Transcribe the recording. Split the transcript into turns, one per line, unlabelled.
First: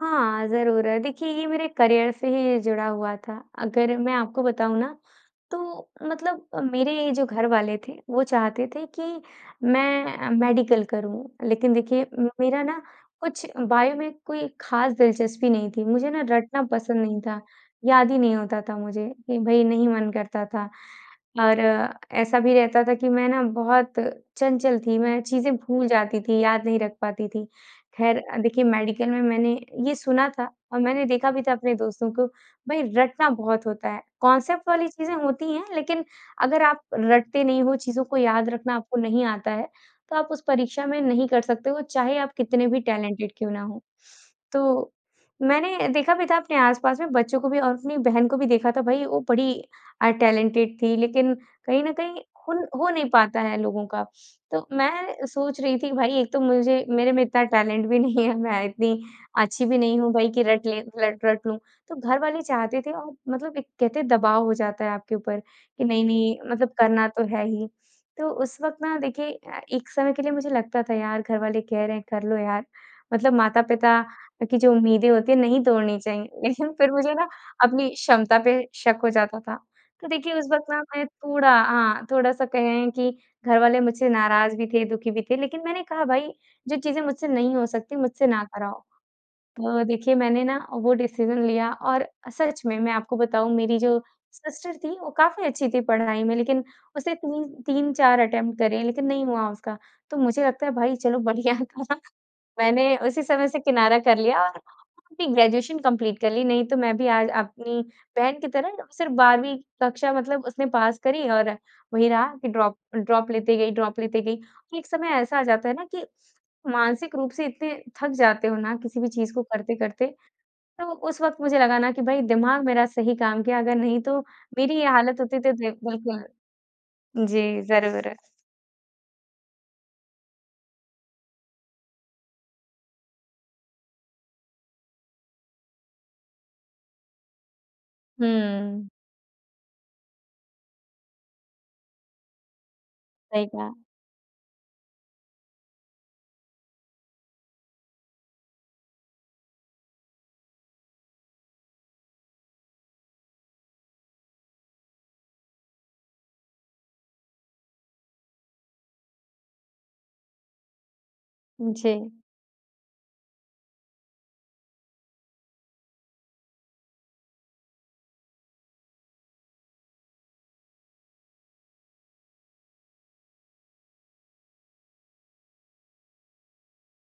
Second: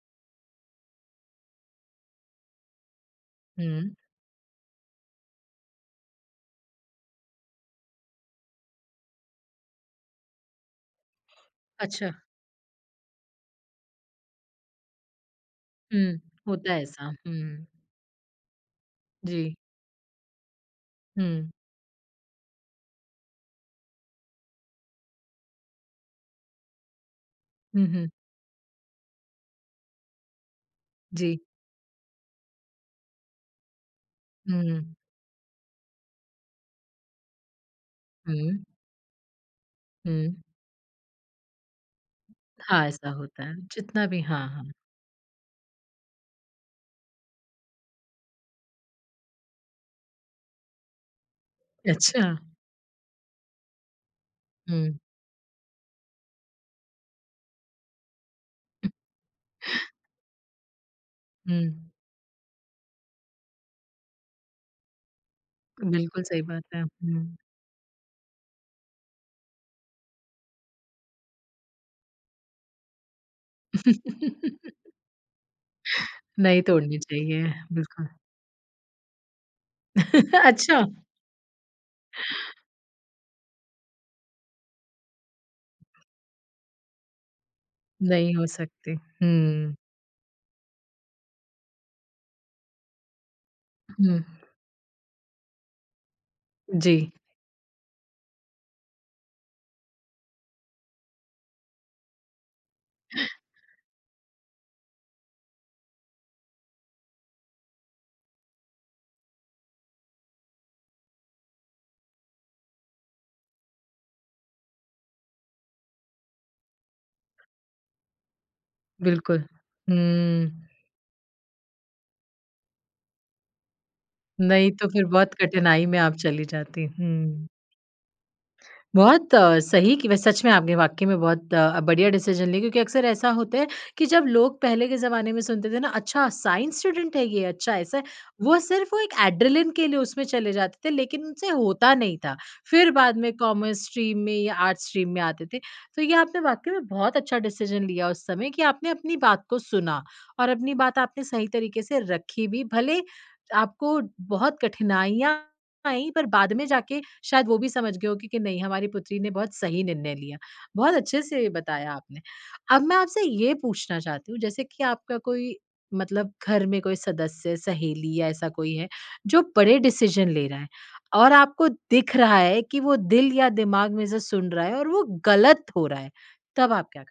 हाँ, ज़रूर देखिए, ये मेरे करियर से ही जुड़ा हुआ था
हुँ।
अगर मैं आपको बताऊँ ना, तो मतलब मेरे जो घरवाले थे वो चाहते थे कि मैं मेडिकल करूँ, लेकिन देखिए
अच्छा।
म मेरा ना कुछ बायो में कोई खास दिलचस्पी नहीं थी, मुझे
हुँ,
ना रटना
होता है
पसंद
ऐसा।
नहीं
हुँ,
था,
हुँ।
याद ही नहीं होता था मुझे। कि
जी।
भई नहीं मन करता था
हुँ।
और ऐसा भी रहता था कि मैं ना बहुत चंचल थी, मैं चीज़ें भूल जाती थी, याद नहीं रख पाती थी।
हुँ, हुँ।
खैर, देखिए मेडिकल में मैंने ये सुना था और मैंने देखा भी
जी।
था अपने दोस्तों को भाई रटना बहुत होता है। कांसेप्ट वाली
हुँ।
चीज़ें होती हैं, लेकिन अगर आप रटते नहीं हो, चीज़ों को याद
हुँ।
रखना आपको नहीं आता है, तो आप
हुँ।
उस परीक्षा में नहीं कर सकते हो, चाहे आप कितने भी
हाँ, ऐसा
टैलेंटेड
होता
क्यों
है।
ना हो।
जितना भी हाँ, हाँ।
तो मैंने देखा भी था अपने आस-पास में बच्चों को भी और अपनी बहन को भी देखा था भई वो बड़ी अ, टैलेंटेड थी लेकिन कहीं न
अच्छा।
कहीं हुन हो नहीं पाता है लोगों का। तो मैं
हुँ।
अ, सोच रही थी भई एक तो मुझे मेरे में इतना टैलेंट भी नहीं है, मैं इतनी अच्छी भी नहीं हूँ भाई की रटले रट रट लूँ
हुँ।
तो घरवाले चाहते थे और मतलब एक कहते हैं दबाव हो जाता है आपके ऊपर कि नहीं,
बिल्कुल,
नहीं
सही बात
मतलब
है।
करना तो
हुँ।
है ही। तो उस वक़्त ना देखिए अ, एक समय के लिए मुझे लगता था यार घरवाले कह रहे हैं, कर लो यार, मतलब माता-पिता की जो उम्मीदें होती है नहीं तोड़नी चाहिए
नहीं
लेकिन फिर
तोड़नी
मुझे ना
चाहिए,
अपनी
बिल्कुल।
क्षमता पे शक हो जाता था। तो देखिए उस वक़्त ना
अच्छा।
मैं थोड़ा हाँ, थोड़ा सा कहें कि घरवाले मुझसे नाराज़ भी थे, दुखी भी थे लेकिन मैंने कहा, "भाई जो चीज़ें मुझसे नहीं हो सकती, मुझसे
नहीं
ना
हो
कराओ।"
सकती। हुँ।
तो देखिए मैंने ना वो डिसीज़न लिया और सच में मैं आपको बताऊँ मेरी जो
हुँ।
सिस्टर थी वो काफ़ी अच्छी थी पढ़ाई में लेकिन
जी।
उसने तीन तीन 4 अटेम्प्ट करे लेकिन नहीं हुआ उसका। तो मुझे लगता है भाई चलो बढ़िया था। मैंने उसी समय से किनारा कर लिया। और अपनी ग्रेजुएशन कंप्लीट कर ली नहीं, तो मैं भी आज अपनी बहन की तरह सिर्फ 12वीं कक्षा मतलब उसने पास करी और वही रहा कि ड्रॉप, ड्रॉप लेते गई ड्रॉप लेते गई। एक समय ऐसा आ जाता है ना कि मानसिक रूप से इतने थक जाते हो ना किसी भी चीज़
बिल्कुल।
को करते-करते, तो
हुँ।
उस वक़्त मुझे लगा ना कि भई दिमाग मेरा सही काम किया, अगर नहीं तो
नहीं
मेरी ये
तो फिर
हालत
बहुत
होती तो दे
कठिनाई में आप
बिल्कुल।
चली जाती। हुँ।
जी, ज़रूर।
बहुत अ, सही कि वे सच में, आपने वाकई में बहुत अ, बढ़िया डिसीज़न ली, क्योंकि अक्सर ऐसा होता है कि जब लोग पहले के ज़माने में सुनते थे ना, अच्छा साइंस स्टूडेंट है ये, अच्छा ऐसा है। वो
हुँ।
सिर्फ वो एक एड्रेलिन के लिए उसमें चले जाते थे लेकिन उनसे होता नहीं था, फिर बाद में
सही कहा।
कॉमर्स स्ट्रीम में या आर्ट्स स्ट्रीम में आते थे। तो ये आपने वाकई में बहुत अच्छा डिसीज़न लिया उस समय कि आपने अपनी बात को सुना और अपनी बात आपने सही तरीके से रखी भी, भले आपको बहुत कठिनाइयाँ आई पर बाद में जाके शायद वो भी समझ गए होंगे कि नहीं हमारी पुत्री ने बहुत सही निर्णय लिया। बहुत अच्छे से
उम,
बताया
जी।
आपने। अब मैं आपसे ये पूछना चाहती हूँ, जैसे कि आपका कोई मतलब घर में कोई सदस्य, सहेली या ऐसा कोई है जो बड़े डिसीज़न ले रहा है और आपको दिख रहा है कि वो दिल या दिमाग में जो सुन रहा है और वो गलत हो रहा है, तब आप करते है?